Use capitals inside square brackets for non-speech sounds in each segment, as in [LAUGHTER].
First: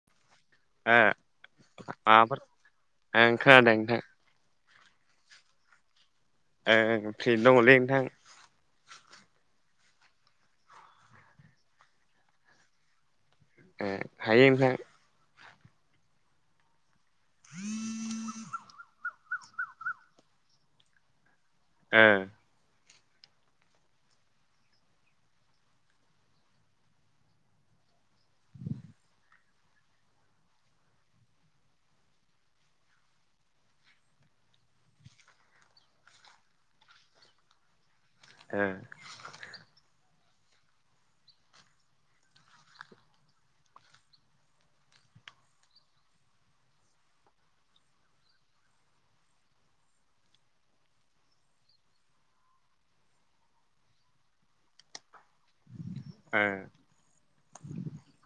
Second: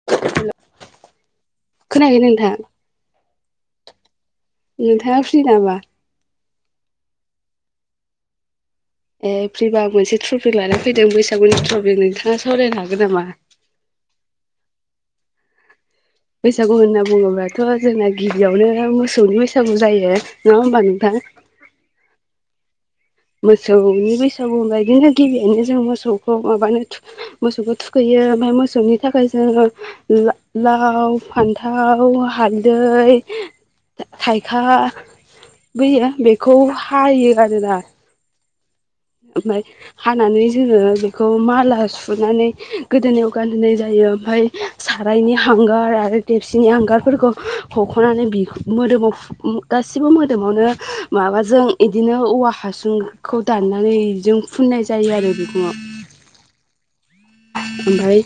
[INAUDIBLE] ओ खोनायाखै माबाफोर नोंथां खोनादों नोंथां नोंथाङा फ्रि नामा? ओं फे दङलै नोंथां ए फ्रिबा मोनसे ट्रफिख लानानै फैदों बैसागुनि ट्रफिख नोंथाङा सावरायनो हागोन नामा? ओ हायो नोंथां बैसागु होनना बुङोब्लाथ जोंना गिबियावनो मोसौनि बैसागु जायो। नङा होमबा नोंथां? ओ मोसौनि बैसागु बायदिनो गिबियैनो जों मोसौखौ माबानो थु मोसौखौ थुखैयो ओमफफ्राय मोसौनि थाखाय जोङो ला लाव फान्थाव हालदै थाइखा बैयो बेखौ हायो आरोना। ओ ओमफ्राय हानानै जोङो बेखौ माला सुनानै गोदोनायाव गानहोनाय जायो ओमफ्राय सारायनि हांगार आरो देबसिनि हांगारफोरखौ हख'नानै बि मोदोमाव गासिबो मोदोमावनो माबाजों इदिनो औवा हासुंखौ दानना नै इजों फुननाय जायो आरो बिखंङाव ओ ओमफ्राय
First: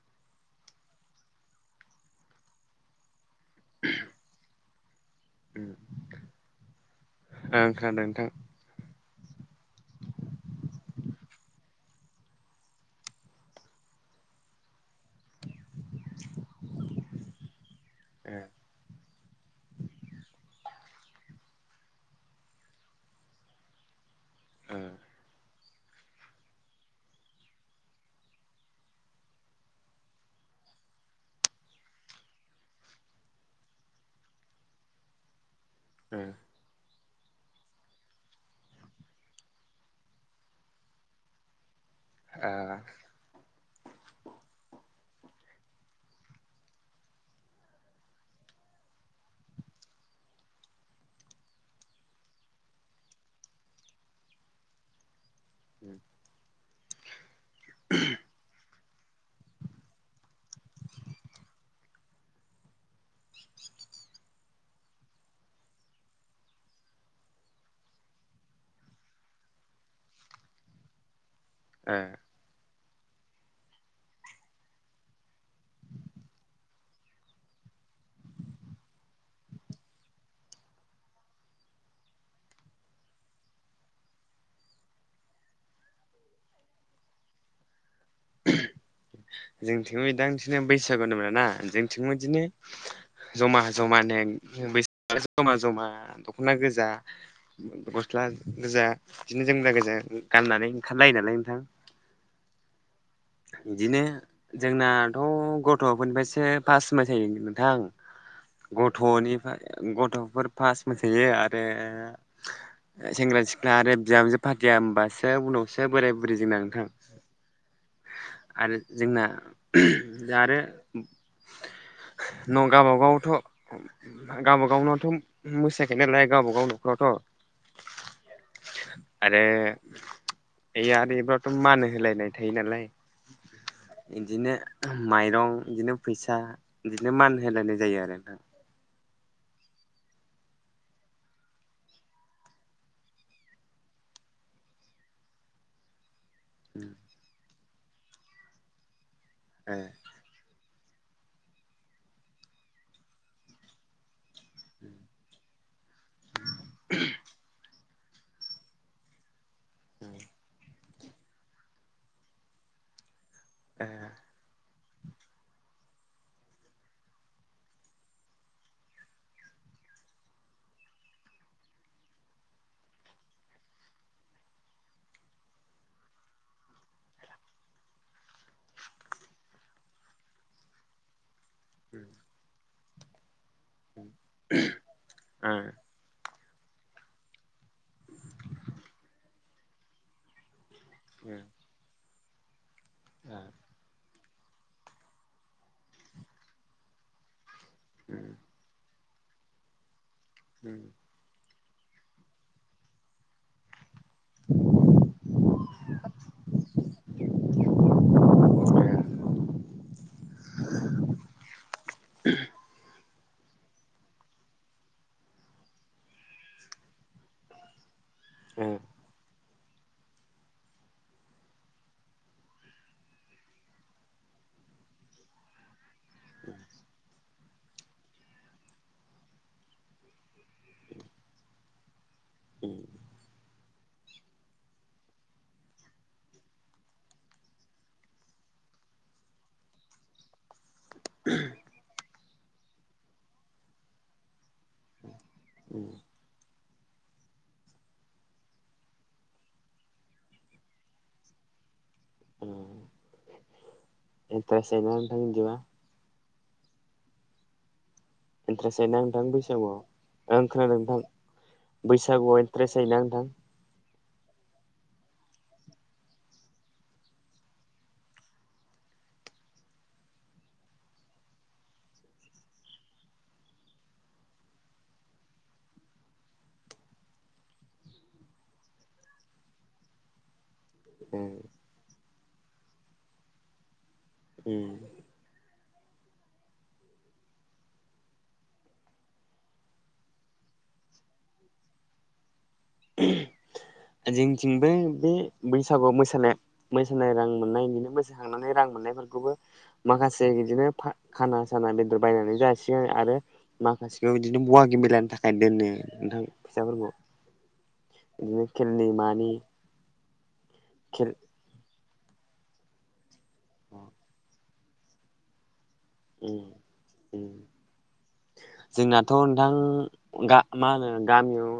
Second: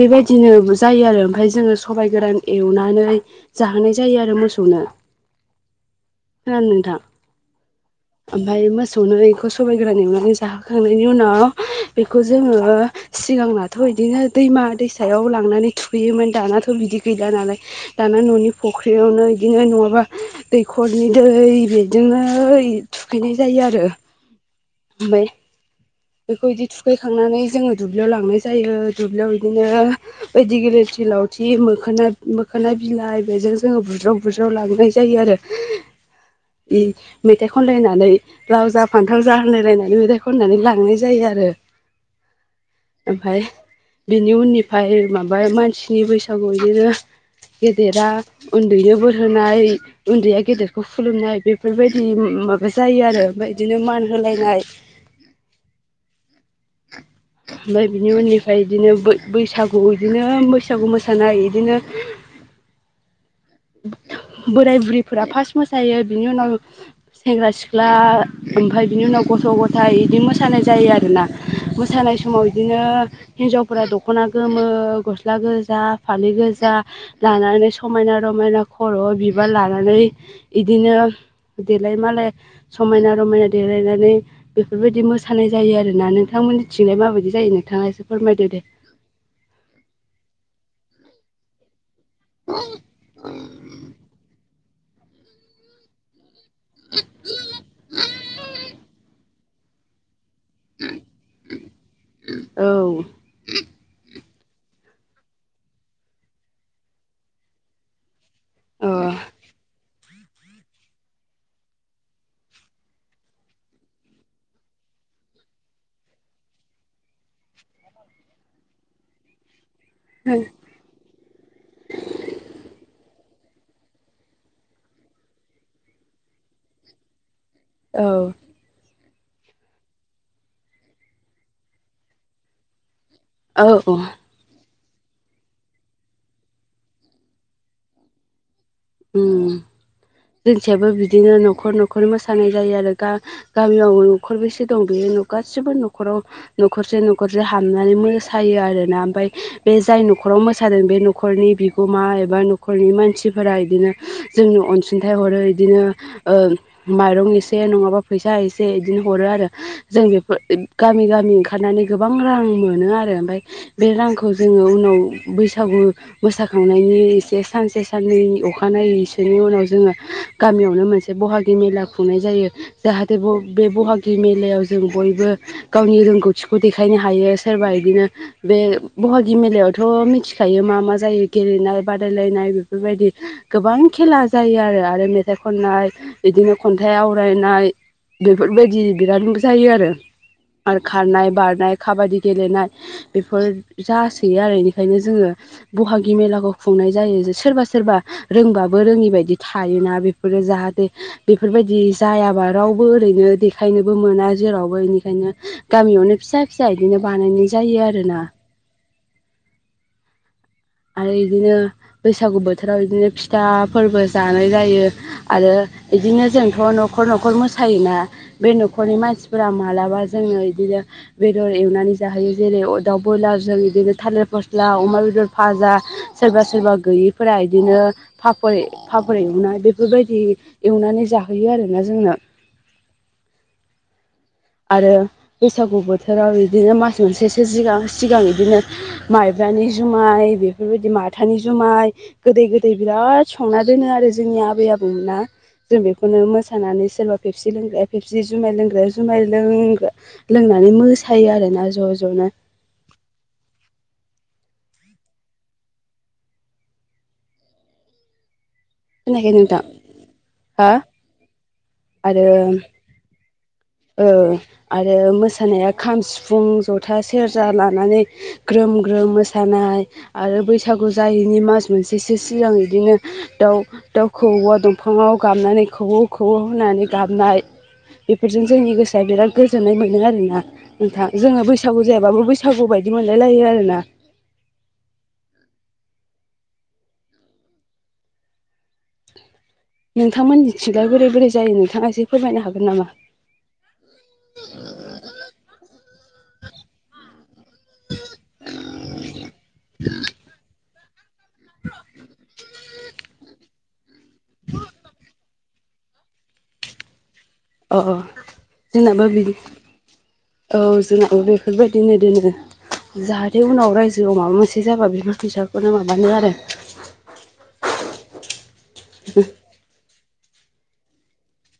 बेबायदिनो जायो आरो ओमफ्राय जोङो सबाइ गोरान एवनानै जाहोनाय जायो आरो मोसौनो। उ खोनादों नोंथां ओमफ्राय मोसौ संनो बेखौ सबाय गोरान एवनानै जाहोखांनायनि उनाव बेखौ जोङो सिगांनाथ' बिदिनो दैमा दैसा सायाव लांनानै थुहैयोमोन दानाथ' बिदि गैला नालाय दाना ओ न'नि फुख्रियावनो बिदिनो नङाबा दैख खरनि दै बेजोंनो थुखैनाय जायो आरो। ओ। [UNINTELLIGIBLE] बेखौ इदि थुखैखांनानै जोङो दुब्लियाव लांनाय जायो दुब्लियाव इदिनो दि गिलिरथि लावथि मोखोना मोखोना बिलाइ बेजों जोङो बुज्राव बुज्राव लांनाय जायो आरो। [INAUDIBLE] उम। इ मेथाइ खनलायनानै लाव जा फान्थाव जा होनलाय लायनानै मेथाइ खननानै लांनाय जा जायो आरो। आ ओमफाय बेनि उननिफाय माबा मानसिनि बैसागु इदिनो गेदेरा उन्दैनो बोर होनाय उन्दैया गेदेरखौ खुलुमनाय बेफोरबायदि माबा जायो आरो ओमफ्राय इदिनो मान होलायनाय उम। ओमफाय बिनि उनि ओमफ्राय इदिनो बै बैसागु बिदिनो बैसागु मोसानाय इदिनो [INAUDIBLE] बोराय बुरैफोरा फार्स्ट मोसायो बिनि उनाव सेंग्रा सिख्ला ओमफ्राय बिनि उनाव गथ' गथायाइ बिदि मोसानाय जायो आरोना। ओ मोसानाय समाव इदिनो हिनजावफोरा दख'ना गोमो गस्ला गोजा फालि गोजा लानानै समायना रमायना खर' बिबार लानानै इदिनो देलाय मालाय समायना रमायना देलायनानै बेफोरबायदि मोसानाय जायो आरोना नोंथांमोननि थिंजाय माबायदि जायो नोंथाङा एसे फोरमायदो दे। जोंथिं [UNINTELLIGIBLE] बैसागु होनबा ना जों थिंबो इदिनो जमा जमा नो [UNINTELLIGIBLE] जमा जमा दख'ना गोजा गस्ला गोजा बिदिनो जोमग्रा गोजा गाननानै ओंखारलायो नालाय नोंथां। औ। इदिनो जोंनाथ' गथ'फोरनिफ्रायसो पासाय थायो नोंथां। गथ'निफ्राय गथ'फोर फार्स्ट मोसायो आरो सेंग्रा सिख्ला आरो बिहामजो फाथिया होनबासो उनावसो बोराय बुरै जोंना नोंथां आरो जोंना उमह आरो [INAUDIBLE] न' गावबागावथ' गावबाागावनावथ' मो मोसायाखायो नालाय गावबाागाव न'खरावथ' औ। आरो आरो बेबथ' मान होलायनाय थायो नालाय। औ इदिनो माइरं इदिनो फैसा इदिनो मान होलायनाय जायो आरो नोंथां। उम जोंनिथियायबो बिदिनो नखर नखर मोसानाय जायो आरो गा गामियाव न'खर बेसे दं बेनि गासिबो न'खराव नखरसे नखरसे हाबनानै मोसायो आरो ना ओमफाय ओ बे जाय नख न'खराव मोसादों बे न'खरनि बिगोमा एबा न'खरनि मानसिफोरा इदिनो जोंनो अनसुंथाइ हरो बिदिनो माइरं एसे नङाबा फैसा एसे इदिनो हरो आरो जों बेफोर गामि गामि ओंखारनानै गोबां रां मोनो आरो ओमफफ्राय बे रांखौ जोङो उनाव बैसागु मोसाखांनायनि एसे सानसे साननै अखा खानायैसोनि उनाव जोङो गामियावनो मोनसे बहागि मेला खुंनाय जायो। जाहाथे ब -बे बहागि मेलायाव जों बयबो गावनि रोंगौथिखौ देखायनो हायो सोरबा बिदिनो बे बहागि मेलायावथ' मिथिखायो मा मा जायो गेलेनाय बादायलायनाय बेफोरबायदि गोबां खेला जायो आरो आरो मेथाइ ओ खननाय बिदिनो खन्थाइ आवरायनाय बेफोरबायदि बिराद जायो आरो। आरो खारनाय बारनाय खाबादि गेलेनाय बेफोर जासैयो आरो इनिखायनो जोङो बहागि मेलाखौ खुंनाय जायो सोरबा- सोरबा रोंबाबो रोङिबायायदि थायोना बेफोरो जाहाथे बेफोरबायदि जायाबा रावबो ओरैनो देखायनोबो मोना जेरावबो बेनिखायनो गामियावनो फिसा फिसा बिदिनो बानायनाय जायो आरोना। आरो बिदिनो बैसागु बोथोराव बिदिनो फिथा फोरबो जानाय जायो। आरो बिदिनो जोंथ' न'खर न'खर मोसायोना बे ओ न'खरनि मानसि फुरा मालाबा जोङो बिदिनो बेदर एवनानै जाहोयो जेरै दाउ ब्रयलार जों बिदिनो थालिर फस्ला अमा, बेदर फाजा सोरबा सोरबा गैयि फोरा बिदिनो फाफर -फाफर एवनाय बेफोरबायदि एवनानै जाहोयो आरो। दा जोंनो [INAUDIBLE] आरो बैसागु बोथोराव बिदिनो मास मोनसेसो सिगां सिगां बिदिनो माइब्रानि जुमाय बे बेफोरबायदि माथानि जुमाय गोदै गोदै बिराद संना दोनो आरो जोंनि आबै -आबौ जों उम बेखौनो मोसानानै सोरबा फेबसि लोंग्राया फेबसि जुमाय लोंग्राया जुमाय लों लोंनानै मोसायो आरोोना ज' ज'नो एनथारेस जायोना बिदिब्ला थाय इन्टारेस्ट जायोना नोंथां बैसागुआव ओं हा खोनादों नोंथां आरो बैसागुआव इन्ट्रेस्ट जायोना नोंथां आरो मोसानाया खाम, सिफुं, जथा, सेरजा लानानै ग्रोम -ग्रोम मोसानाय आरो बैसागु जायैनि मास मोनसेसो सिगां बिदिनो दाउ- दाउ खौवआव दंफाङाव बानानै खौवौ खौवौ होनानै गाबनाय बेफोरजों जोंनि गोसोआ बिराद गोजोननाय मोनो आरोना नोंथ जों बैसो बैसागु जायाबाबो बैसागु बायदि मोनलाय लायो आरोना। उ नोंथांमोननि थिंजाय बोरै बोरै जायो नोंथाङा एसे फोरमायनो हागोन नामा? जोंनिथिंबो बे बैसागु मोसाानाय मोसानाय रां मोननायनायनिनो मोसाखांनानै रां मोननायफोरखौबो माखासे बिदिनो खाना साना बेदर बायनानै जासिगोन आरो माखासेखौ इदिनो बहागि मेलानि थाखाय दोनो नोंथां फैसाफोरखौ अ अ बिदिनो खेलनि जोंनाबा मानि बिदि औ खेल जोंबेफोरबायदिनो दोनो जाहाथे बेनि उनाव रायजोआव माबा मोनसे जाबा बिफोर फैसाखौनो माबायो आरो उम [INAUDIBLE] जोंनाथ' नोंथां मा होनो गामियाव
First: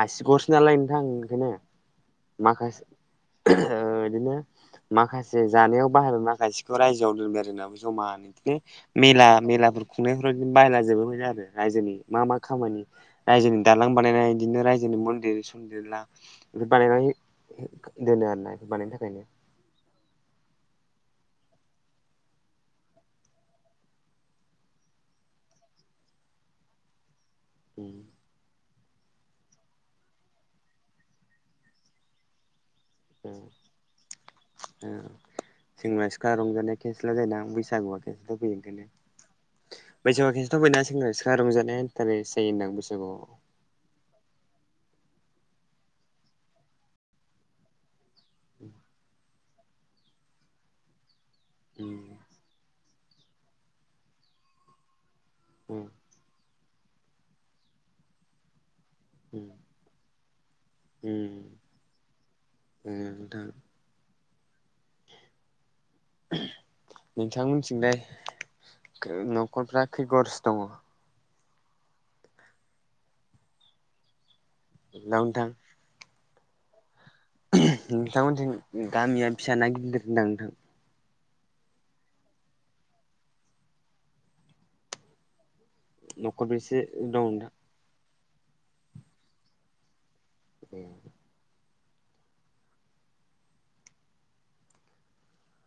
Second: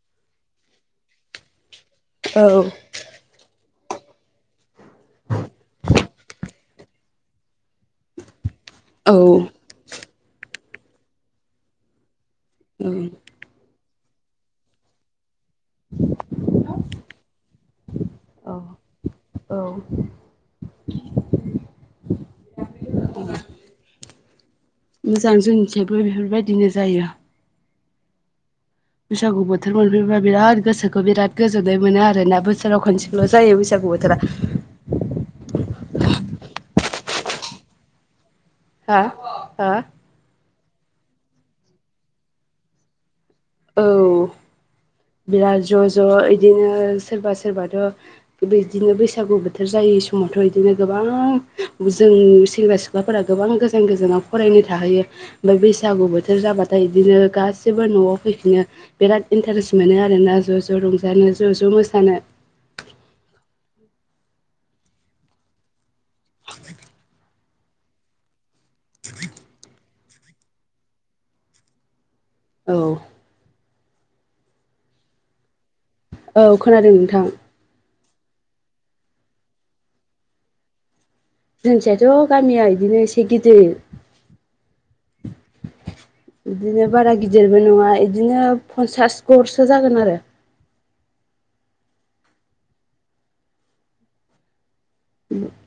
आसिगरसो नालाय नोंथां इदिनो औ माखासे ओं इदिनो माखासे जानायाव बाहायबाय माखासेखौ रायजोआव दोनबाय आरोबो जमा होनानो बिदिनो औ मेला मेलाफोर खुंनायफोराव बिदि बायला जोबोमोन आरो रायजोनि मा मा खामानि रायजोनि दालां बानायनाय बिदिनो रायजोनि मन्दिर सन्दिरला बानायनानै दोनो औ आरोना बानायनो थाखायनो औ मोजां जोंनिथिबो बेफोरबायदिनो जायो। उम बैसागु बोथोर मोनफैयोबा बिराद गोसोखौ बिराद गोजोन्नाय मोनो आरो ना बोसोराव खनसे ल' जायो बैसागु बोथोरा। ओ सेंग्रा सिख्ला रंजानाया केेस [UNINTELLIGIBLE] बैसागु हा हा बैसागुआव खिन्थु बयनाबो सेंग्रा सिख्ला रंजानाया इन्टारेस्ट जायो होनदां बैसागुआव। औ बिराद ज' ज' इदिनो सोरबा सोरबाथ' - बेदिनो बैसागु बोथोर जायै समावथ' बिदिनो गोबां उम जों सेंग्रा सिख्ला सिख्लाफोरा गोबां गोजान गोजानाव फरायनो थाहैयो ओमफ्राय उम बैसागु बोथोर जाबा बिदिनो गासिबो न'आव फैफिनो बिराद उम इन्टारेस्ट मोनो आरोना ज' ज' रंजानो ज' ज' मोसानो। ओम नोंथां [INAUDIBLE] नोंथां मोनथिंलाय न'खरफ्रा खैगरसो दङ? औ। दाव नोथां। औ खोनादों नोंथां। नोंथांमोनजों गामिया फिस ना गिददिर होनदां नोंथां? जोंथियाथ' गामिया बिदिनो एसे गिदिर। न'खरबेसे इदिनो दं बारा नोंथां? गिदिरबो नङा इदिनो पन्सास घरसो जागोन आरो [INAUDIBLE]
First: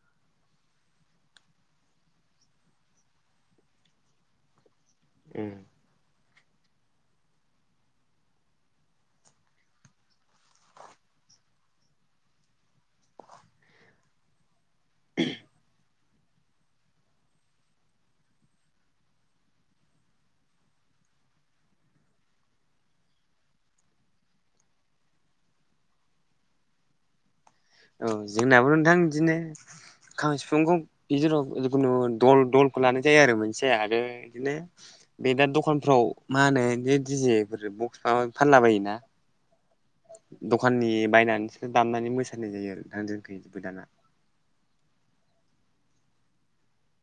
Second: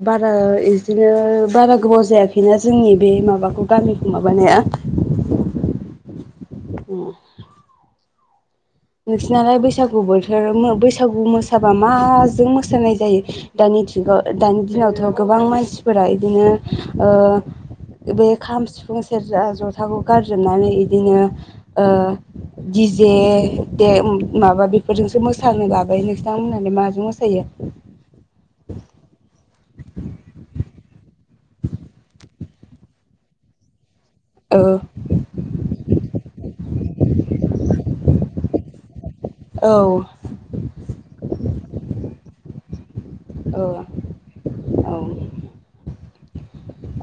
बारा बिदिनो बारा गोबाव जायाखैना जोंनि बे माबाखौ गामिखौ माबानाया। उम। [INAUDIBLE] नोंसिरनालाय बैसागु बोथोर बैसागु मोसाबा माजों मोसानाय जायो? दानि जुगाव दानि दिनावथ' गोबां मानसिफोरा बिदिनो ओ बे खाम सिफुं सेरजा जथाखौ गारजोबनानै इदिनो ओ दिजे दे उम माबा बेफोरजोंसो मोसानो लाबाय नोंसां होननानै माजों मोसायो? औ जोंनाबो नोंथां बिदिनो खाम सिफुंखौ इदेराव जिखुनु दल दलखौ लानाय जायो आरो मोनसे आरो बिदिनो बे दा दखानफ्राव मा होनो बि दिजेफोर बक्स माब फानला बायोना। औ। दखाननि बायनानैसो दामनानै मोसानाय जायो आरो नोंथां। जोंखैबो दाना। औ औ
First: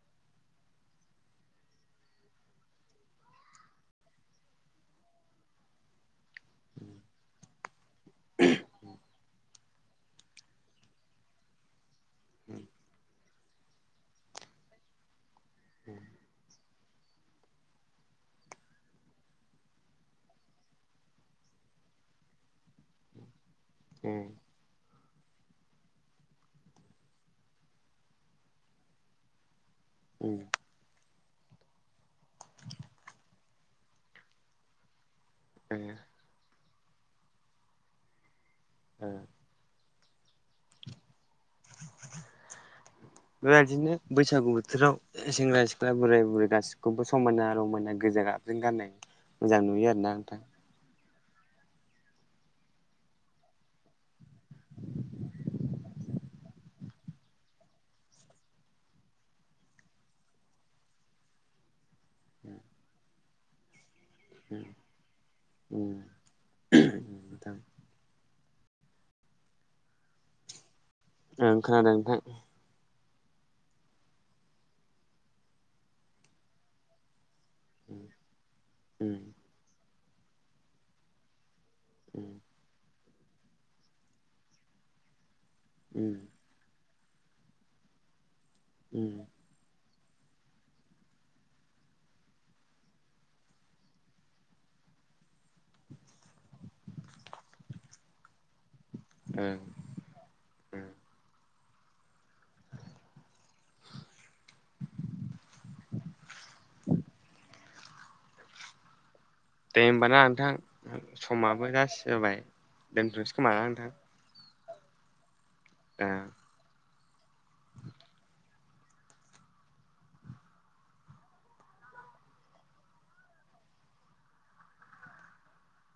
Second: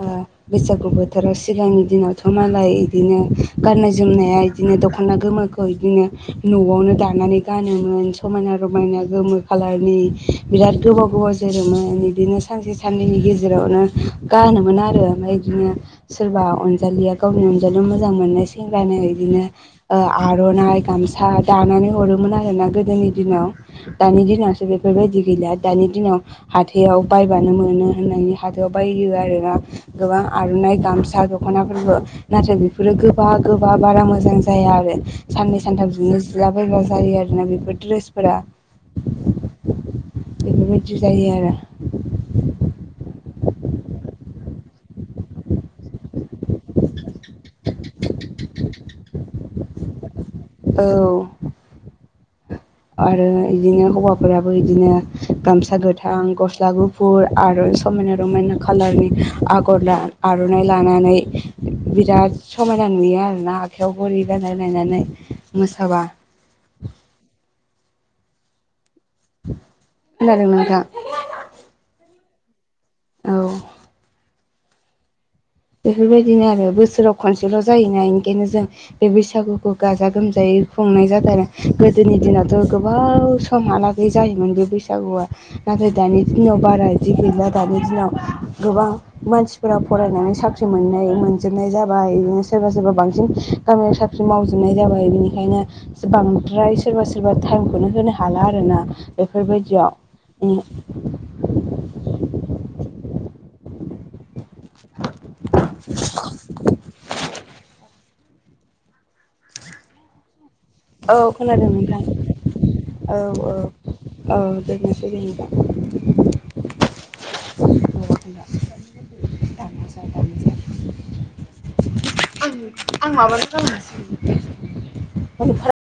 आ बैसागु बोथोराव सिगांनि दिनावथ' मालाय इदिनो गाननाय जोमनाया इदिनो दख'ना गोमो खौ इदिनो न'आवनो दानानै गानोमोन समायना रमायना गोमो खाालारनि बिराद गोबाव गोबाव जोरोमोन बिदिनो सानसे साननैनि गेजेरावनो गानोमोन आरो ओमफ्राय बिदिनो सोरबा अनजालिया गावनि अनजालियाव मोजां मोननाय सेंग्रानो बिदिनो आर'नाइ गामसा दानानै हरोमोन आरोना गोदोनि दिनाव दानि उम दिनावसो बेफोरबायदि गैलि दानि दिनाव हाथायाव बायबानो मोनो होननानै हाथायाव बाय आरोना गोबां उम आर'नाइ गामसा द दख'नाफोरबो नाथाय बेफोरो गोबा गोबा बारा मोजां जाया आरो साननै उम सानथाम जोंनो सिला बायग्रा आरोना बेफोर दड्रेसफोरा। ओ बेफोरबायदि जायो आरो। बेबायदिनो बैसागु बोथोराव सेंग्रा सिख्ला बोराय बुरै गासिखौबो समायना रमायना गोजा जों गाननाय मोजां नुयो आरो ना नोंथां। औ। आरो बिदिनो हौवाफोराबो बिदिनो गामसा गोथां गस्ला गुफुर फुर आर' समायना रमायना खालारनि आगर आर'नाइ लानानै बिराद समायना नुयो आरोना आखाइयाव गरि रानाय लायनानै उम मोसाबा नोंथां खोनादों नोंथां? ओं खोनादों नोंथां औ बेफोरबायदिनो आरो बोसोराव खनसेल' जायोना ओनिखायनो जों बे उम उम बैसागुखौ गाज गाजा गोमजायै खुंनाय जादों आरो गोदोनि उम दिनाव गोबाव समहालागै जायोमोन बे बैसागुआ नाथाय उम दानि दिनाव बारा जि गैला दानि दिनाव गोबां ओं मानसिफोरा फरायनानै साख्रि ख्रि मोननाय मोनजोबनाय जाबाय बिदिनो सोरबा सोरबा बांसिन गामियाव साख्रि मावजोबनाय जाबाय बिनिखायनो बांद्राय सोरबा सोरबा टाइमखौनो होनो हाला आर ना ओं बेफोरबायदियाव उम। [UNINTELLIGIBLE] दे होनोमबाना नोंथां औ खोनादों समाबो जाास नोंथां जाबाय औ दोनथ'नोसै औ खोमा नोंथां? औ दोननोसै दे होनबा ओ [INAUDIBLE] आं आं माबानो खालामै